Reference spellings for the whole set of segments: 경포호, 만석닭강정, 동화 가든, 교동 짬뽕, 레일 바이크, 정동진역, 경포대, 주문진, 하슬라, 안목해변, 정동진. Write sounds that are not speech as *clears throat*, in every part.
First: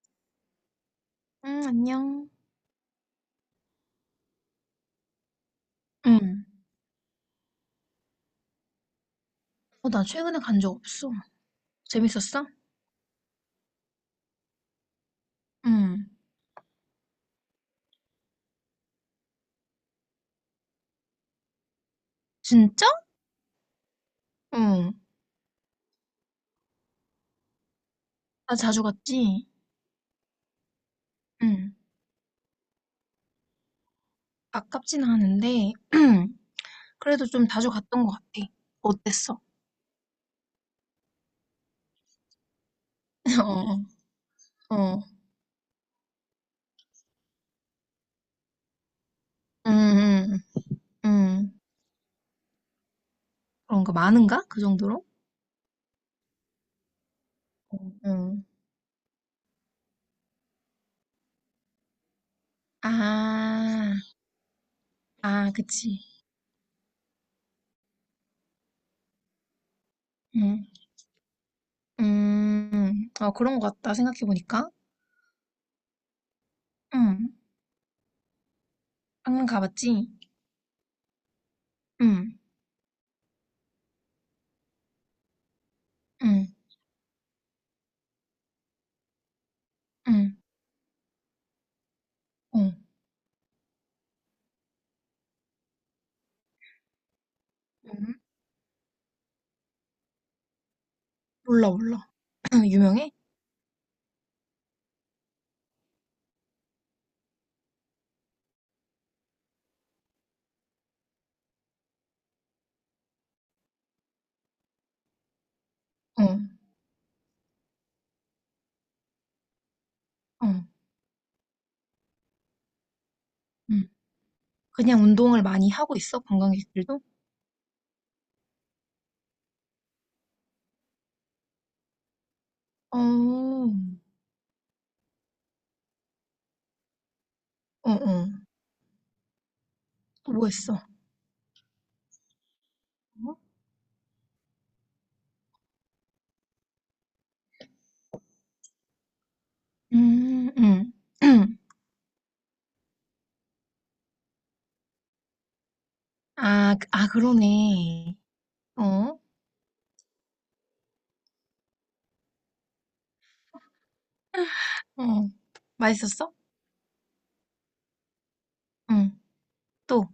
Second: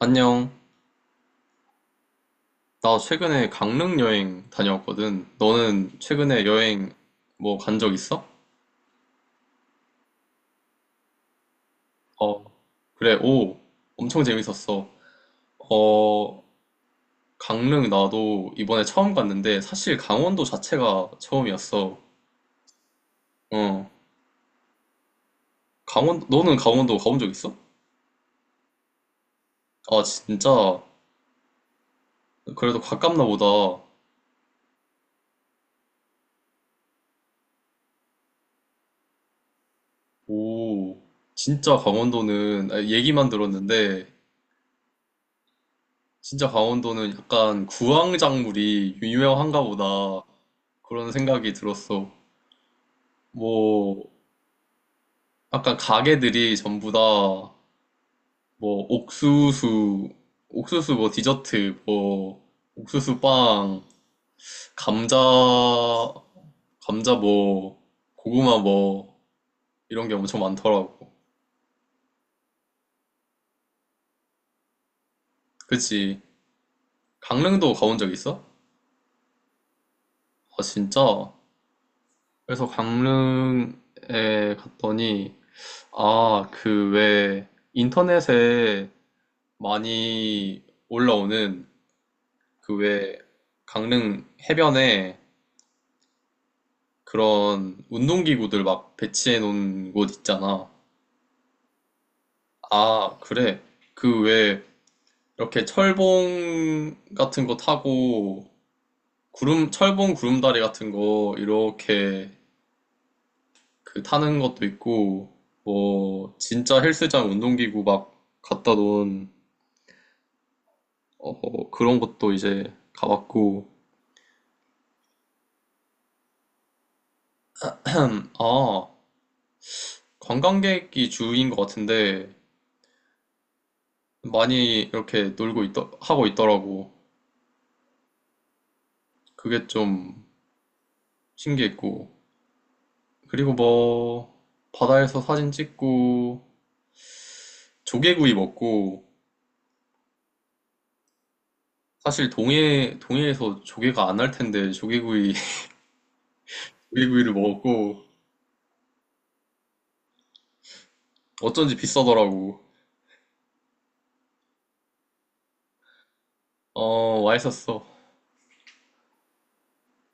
안녕. 응, 안녕. 나 최근에 강릉 여행 다녀왔거든. 너는 응. 최근에 여행 뭐 간 적 있어? 어, 나 최근에 간 적 없어. 어, 재밌었어? 그래. 오, 엄청 재밌었어. 응. 어, 강릉 나도 이번에 처음 갔는데 사실 강원도 자체가 처음이었어. 진짜? 어, 응. 너는 강원도 가본 적 있어? 나 자주 갔지? 아, 진짜. 응. 그래도 가깝나 보다. 아깝진 않은데, *clears throat* 그래도 좀 자주 갔던 것 같아. 어땠어? 오, 진짜 강원도는 아, 얘기만 *laughs* 어, 들었는데 어. 진짜 강원도는 약간 구황작물이 유명한가 응, 보다 응, 그런 응. 생각이 들었어. 그런가? 뭐, 많은가? 그 정도로? 약간 가게들이 전부 다, 응. 뭐, 옥수수, 옥수수 뭐 디저트, 뭐, 옥수수 빵, 아, 감자, 아, 그치. 감자 뭐, 고구마 뭐, 이런 게 엄청 응. 많더라고. 아, 그런 것 같다. 생각해보니까. 그치? 응. 강릉도 가본 적 있어? 방금 가봤지? 아, 진짜? 응, 그래서 강릉에 갔더니, 응, 아, 그 왜 인터넷에 응, 많이 올라오는 어. 그 왜 강릉 해변에 그런 응. 운동기구들 막 배치해 놓은 곳 있잖아. 몰라, 몰라. *clears throat* 유명해? 아, 그래. 그 왜 이렇게 철봉 같은 거 타고 철봉 구름다리 같은 거 이렇게 그 타는 것도 있고 뭐 어, 진짜 헬스장 운동기구 막 갖다 놓은 어, 어, 그런 것도 이제 가봤고 음. 그냥 운동을 많이 하고 있어, 관광객들도? 아, 관광객이 주인 것 같은데 어, 어, 많이 이렇게 놀고 있 하고 있더라고. 어. 그게 좀 또 뭐 했어? 어? 신기했고. 그리고 뭐 바다에서 사진 찍고 조개구이 먹고 음, 음. *clears throat* 사실 동해 동해에서 조개가 안 날 텐데 조개구이 *laughs* 아, 그- 아, 조개구이를 먹었고 그러네. 어, 어쩐지 비싸더라고. 어. 맛있었어? 어, 맛있었어. 응, 또.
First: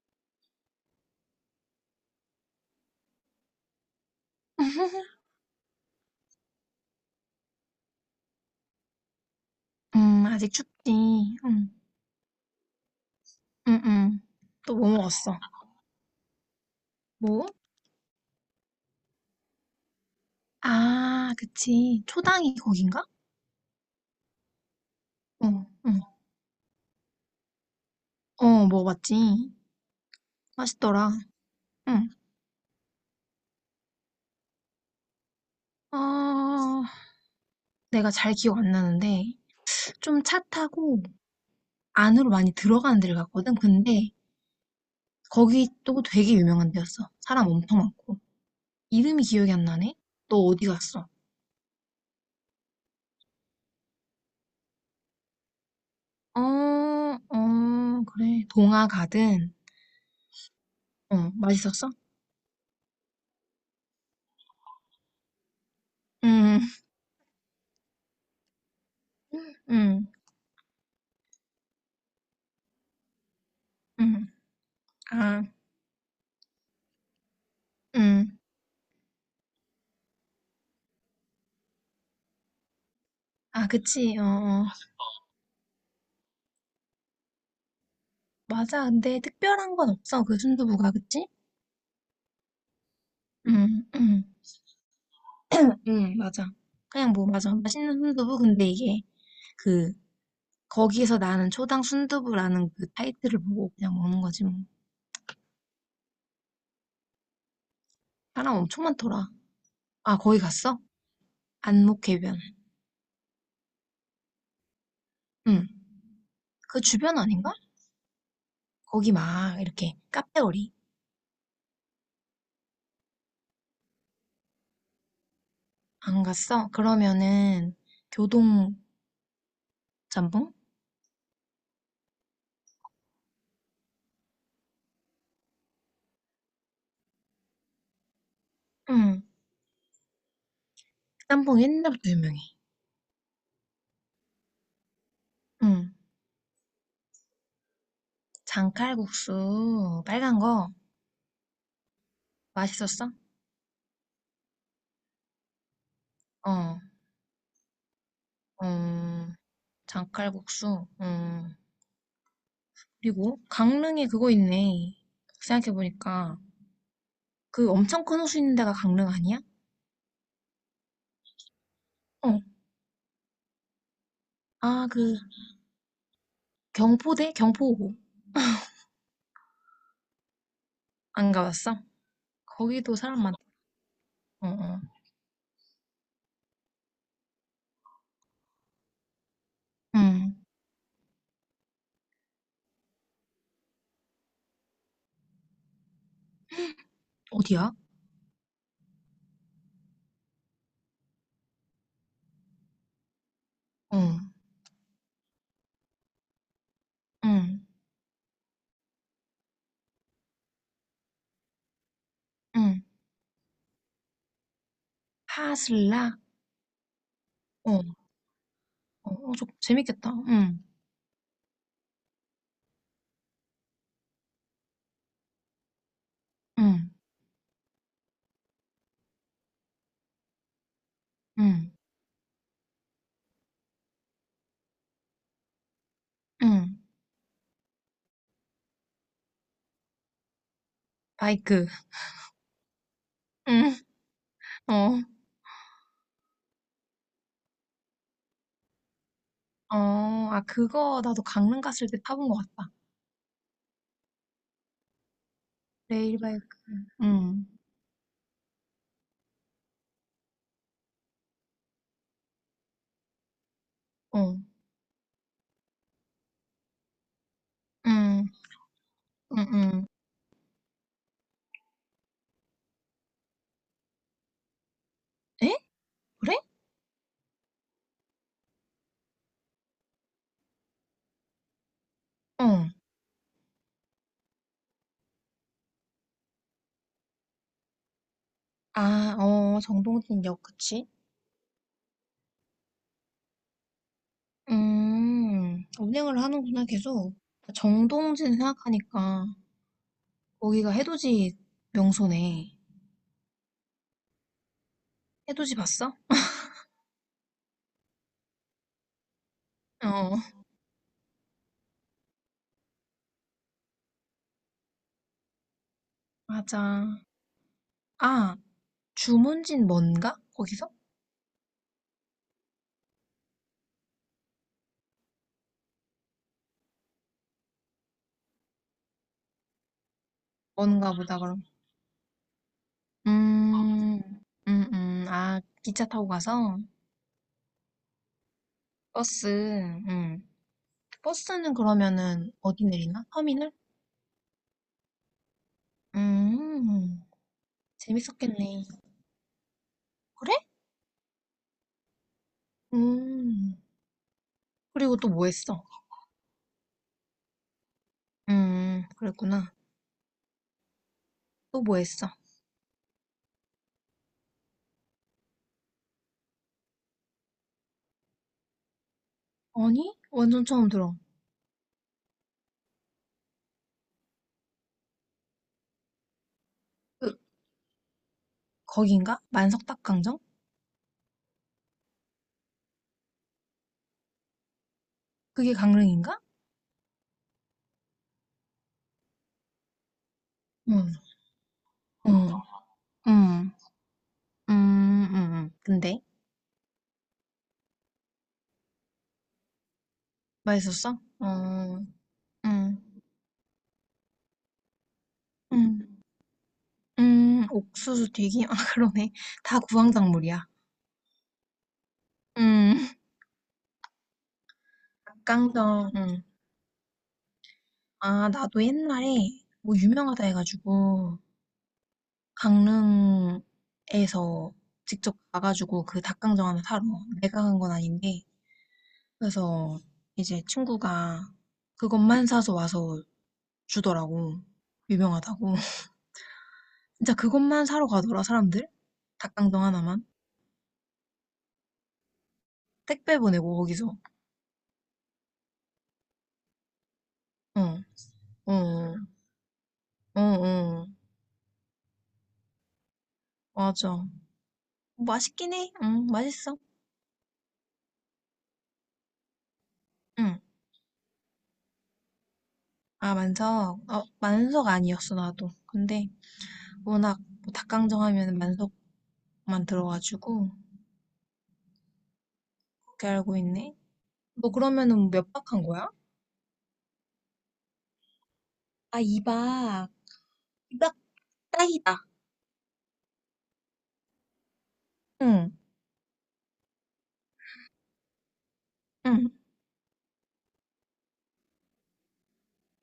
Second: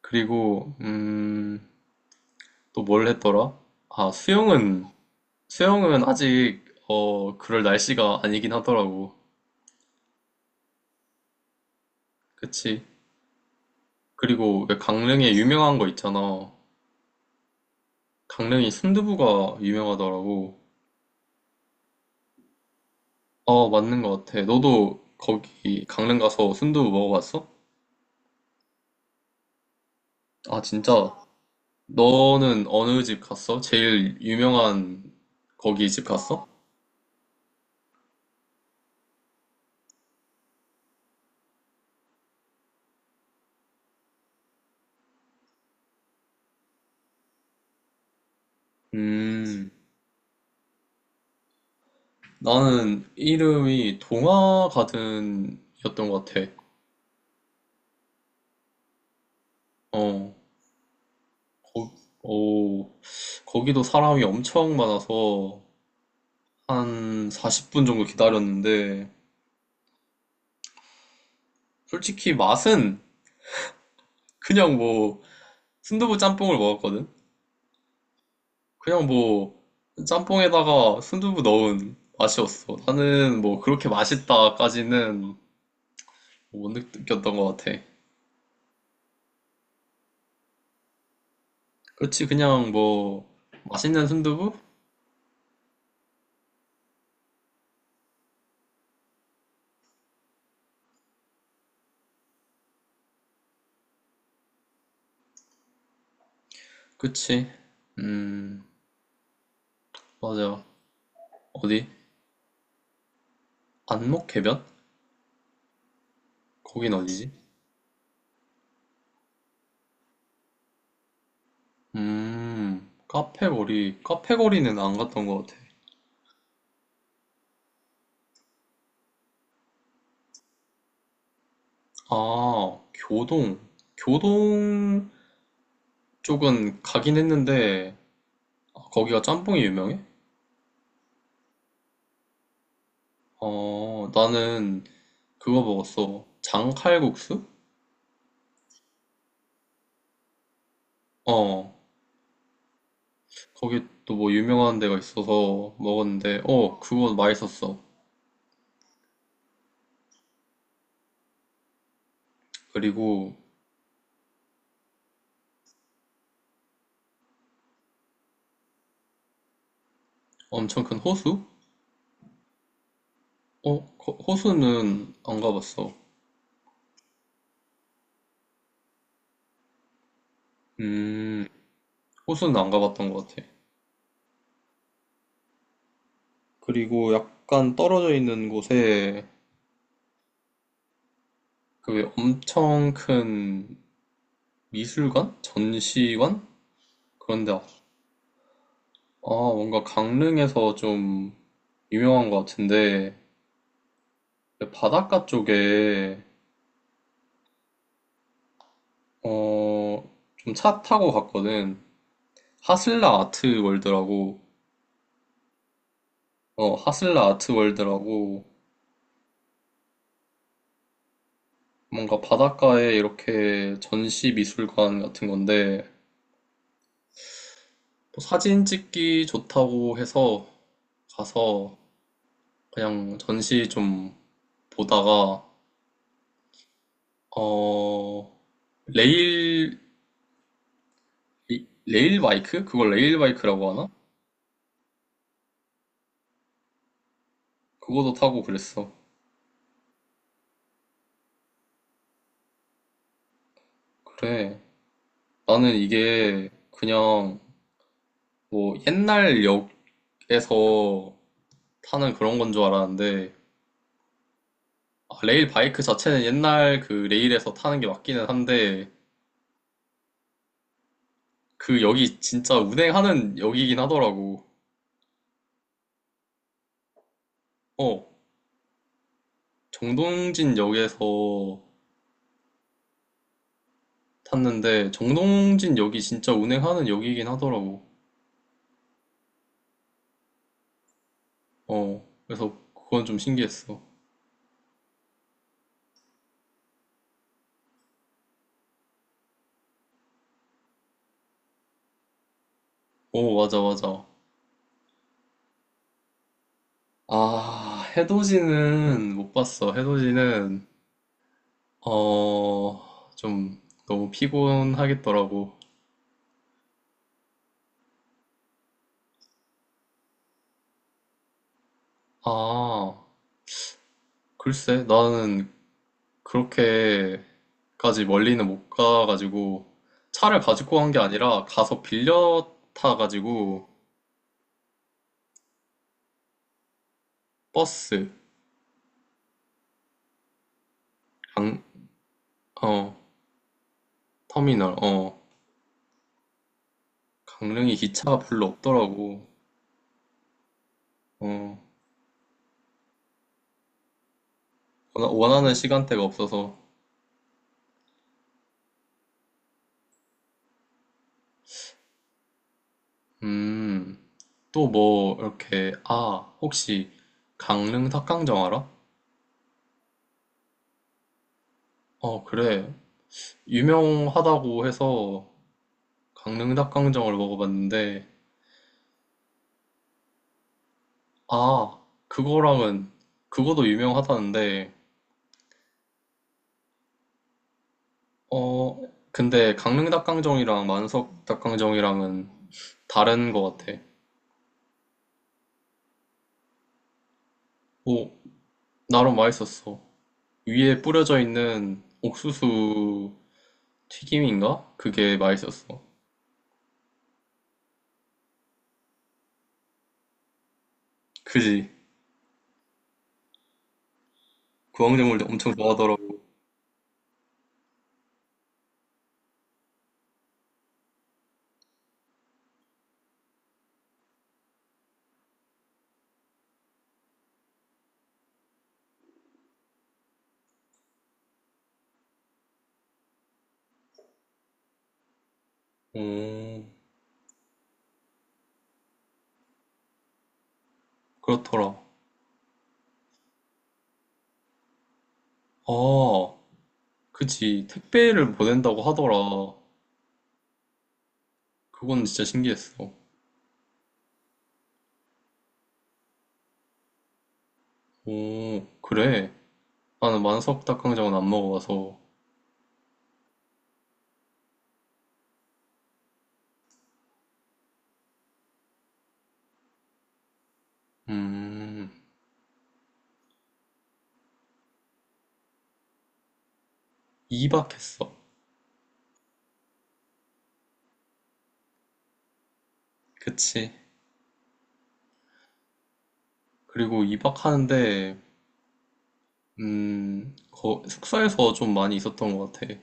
그리고 또 뭘 했더라? 아, 수영은 *laughs* 수영은 아직 어, 그럴 날씨가 아니긴 하더라고. 아직 춥지. 응, 그치. 응, 응. 그리고 또 왜 뭐 강릉에 먹었어? 유명한 거 있잖아. 뭐? 강릉이 순두부가 유명하더라고. 아, 그치. 초당이 거긴가? 어, 맞는 것 같아. 너도 어, 거기 응. 강릉 가서 순두부 먹어봤어? 어, 먹어봤지. 아, 맛있더라. 진짜. 응. 너는 어느 집 갔어? 제일 유명한 거기 집 갔어? 아, 내가 잘 기억 안 나는데 좀 차 타고 안으로 많이 들어가는 데를 갔거든. 근데 거기 또 되게 유명한 데였어. 사람 엄청 많고. 이름이 기억이 안 음, 나네? 너 어디 갔어? 나는 이름이 동화가든이었던 것 어, 같아. 어, 그래. 동화 가든. 어, 어, 맛있었어? 거, 오, 거기도 사람이 엄청 많아서 응, 한 40분 정도 기다렸는데, 응, 솔직히 맛은 응. 그냥 뭐 아, 순두부 짬뽕을 먹었거든. 응. 그냥 뭐 짬뽕에다가 순두부 넣은 맛이었어. 나는 뭐 아, 그렇게 그치. 어, 어. 맛있다까지는 뭐 못 느꼈던 것 같아. 맞아. 근데 특별한 건 없어. 그 순두부가, 그치? 그렇지 그냥 뭐 응, 맛있는 응. 순두부? 응, 맞아. 그냥 뭐, 맞아. 맛있는 순두부. 근데 이게 그 거기에서 나는 초당 순두부라는 그 타이틀을 보고 그냥 먹는 거지 뭐. 그치. 사람 음 엄청 많더라. 아, 거기 맞아. 갔어? 어디? 안목해변. 안목해변? 응. 그 거긴 주변 어디지? 아닌가? 거기 막 이렇게 카페거리. 카페거리. 카페거리는 안 갔던 것 같아. 안 갔어? 그러면은 교동 짬뽕? 아 교동. 교동 쪽은 가긴 했는데. 아, 거기가 응. 짬뽕이 유명해? 그 짬뽕 옛날부터 유명해. 어, 나는 그거 응. 먹었어. 장칼국수? 장칼국수 빨간 거 어, 맛있었어? 거기 또 뭐 유명한 데가 있어서 먹었는데, 어, 어. 그거 맛있었어. 어. 장칼국수. 어. 그리고 그리고 강릉에 그거 있네. 생각해보니까 그 엄청 큰 호수 있는 데가 강릉 아니야? 엄청 큰 호수? 어. 어, 아, 호수는 그 안 가봤어. 경포대? 경포호. 안 음, 가봤어? 호수는 안 거기도 가봤던 사람 것 많다. 같아. 어, 어. 그리고 약간 떨어져 있는 곳에 응. 그 엄청 큰 미술관? 전시관? 그런데, 아, 어디야? 뭔가 강릉에서 좀 유명한 것 같은데, 어. 바닷가 쪽에 응. 어, 좀 차 타고 갔거든. 응. 하슬라 아트월드라고 하슬라? 하슬라 어. 아트월드라고 어, 어, 저 재밌겠다. 응. 뭔가 바닷가에 이렇게 전시 미술관 같은 건데 응. 뭐 사진 찍기 좋다고 해서 응. 가서 그냥 전시 좀 보다가 응. 어, 레일 이- 바이크. 레일 바이크? 그걸 레일 바이크라고 응. 하나? 어. 그거도 타고 그랬어. 어. 아, 그거 나도 강릉 갔을 때 타본 것 같다. 그래. 나는 레일 바이크. 이게 그냥 응. 뭐 옛날 역에서 타는 그런 건 줄 알았는데 어. 아, 레일 바이크 자체는 옛날 그 레일에서 타는 게 맞기는 응. 한데 응. 응. 그 역이 진짜 운행하는 역이긴 하더라고. 에? 그래? 어, 정동진 역에서 어. 탔는데 정동진 역이 진짜 운행하는 역이긴 하더라고. 아, 어, 정동진역, 그치? 어, 그래서 그건 좀 신기했어. 음. 운행을 하는구나, 계속. 정동진 생각하니까 거기가 해돋이 명소네. 오, 맞아, 맞아. 해돋이 봤어? 아, 해돋이는 못 봤어. 어, 해돋이는 어, 좀 너무 피곤하겠더라고. 맞아. 아, 주문진 뭔가? 거기서? 아, 글쎄, 나는 그렇게까지 멀리는 못 가가지고 차를 가지고 간 뭔가 게 보다, 그럼. 아니라 가서 빌려 타가지고 음, 아, 기차 타고 가서? 버스, 버스, 음. 버스는 강, 그러면은 어디 어, 내리나? 터미널? 터미널, 어, 음, 강릉이 기차가 별로 재밌었겠네. 없더라고. 그래? 어, 음. 그리고 또 뭐 원하는 했어? 시간대가 없어서. 그랬구나. 또 뭐 했어? 음, 또 뭐, 이렇게, 아, 혹시 강릉 닭강정 알아? 아니? 완전 처음 들어. 어, 그래. 유명하다고 해서 강릉 닭강정을 그, 먹어봤는데 거긴가? 만석닭강정? 아, 그거도 유명하다는데, 그게 강릉인가? 어, 근데 강릉 닭강정이랑 응, 만석 닭강정이랑은 응, 응, 다른 것 같아. 음, 음, 근데? 오 나름 맛있었어. 위에 맛있었어? 뿌려져 있는 어, 응, 옥수수 튀김인가? 그게 응, 맛있었어. 응, 옥수수 튀김? *laughs* 아, 그러네. 다 구황작물이야. 그지? 응, 구황작물도 엄청 닭강정, 좋아하더라고. 응. 아, 나도 옛날에 뭐 유명하다 해가지고, 강릉에서 직접 가가지고 그 닭강정 하나 사러 내가 간 건 아닌데, 그래서 이제 친구가 그것만 사서 와서 주더라고. 유명하다고. *laughs* 오, 진짜 그것만 사러 가더라, 사람들. 닭강정 하나만. 그렇더라. 택배 보내고, 거기서. 아, 그지. 어, 택배를 보낸다고 어, 하더라. 어, 어. 그건 진짜 신기했어. 맞아. 맛있긴 해. 응, 맛있어. 오, 그래. 나는 응. 만석 닭강정은 안 먹어봐서. 아, 만석. 어, 만석 아니었어, 나도. 근데 워낙 뭐 닭강정 하면 만석만 들어가지고, 음, 그렇게 알고 있네. 너 그러면은 몇 박 한 거야? 이박했어. 아, 2박. 2박 딱이다. 그치. 응. 그리고 이박하는데, 응. 숙소에서 좀 많이 있었던 것 같아.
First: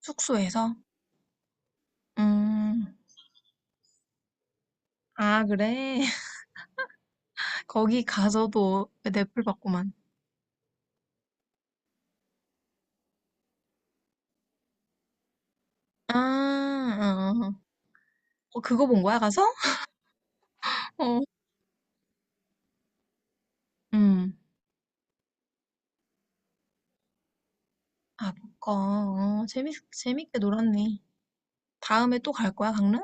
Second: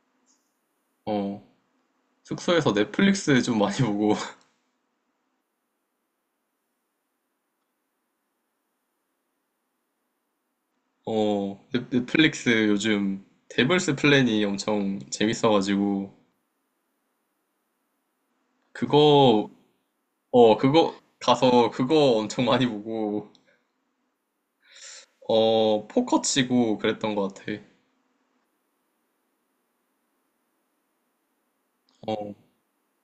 숙소에서? 어, 숙소에서 음. 넷플릭스 좀 많이 보고, *laughs* 아 그래? *laughs* 거기 가서도 넷플 받고만. 어, 넷플릭스 요즘 데블스 플랜이 엄청 재밌어가지고, 아. 어어어. 어, 어, 그거 본 거야 가서? 그거, 어, 그거 어. 가서 그거 엄청 많이 보고, 음. 어, 포커 치고 그랬던 것 같아. 아 그거. 어 재밌 재밌게 놀았네. 다음에 또 어, 갈 거야 강릉?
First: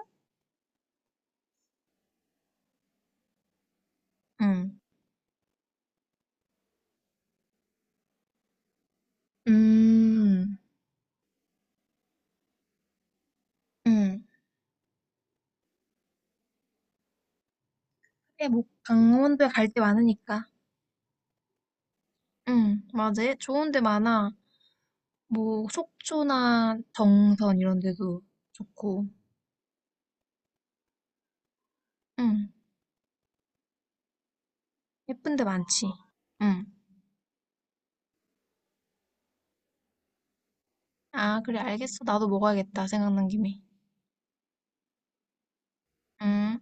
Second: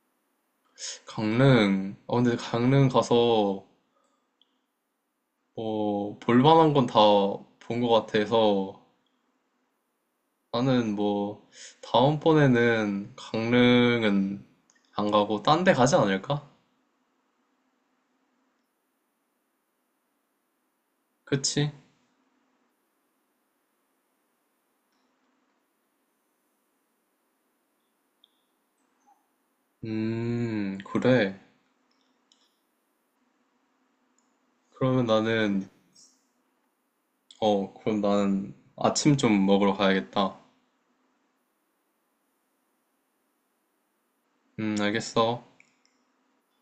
강릉. 아, 근데 강릉 가서 응. 뭐, 볼만한 건 다 본 것 같아서 음. 나는 뭐, 다음번에는 응. 강릉은 안 가고 딴데 가지 않을까? 그래 뭐 강원도에 갈 데 많으니까. 그치? 응. 맞아. 좋은 데 많아. 뭐 속초나 정선 이런 데도 좋고. 그래. 응. 그러면 예쁜 데 나는, 많지. 응. 그럼 나는 아침 좀 먹으러 가야겠다. 아, 그래, 알겠어. 나도 먹어야겠다. 생각난 김에. 알겠어. 음.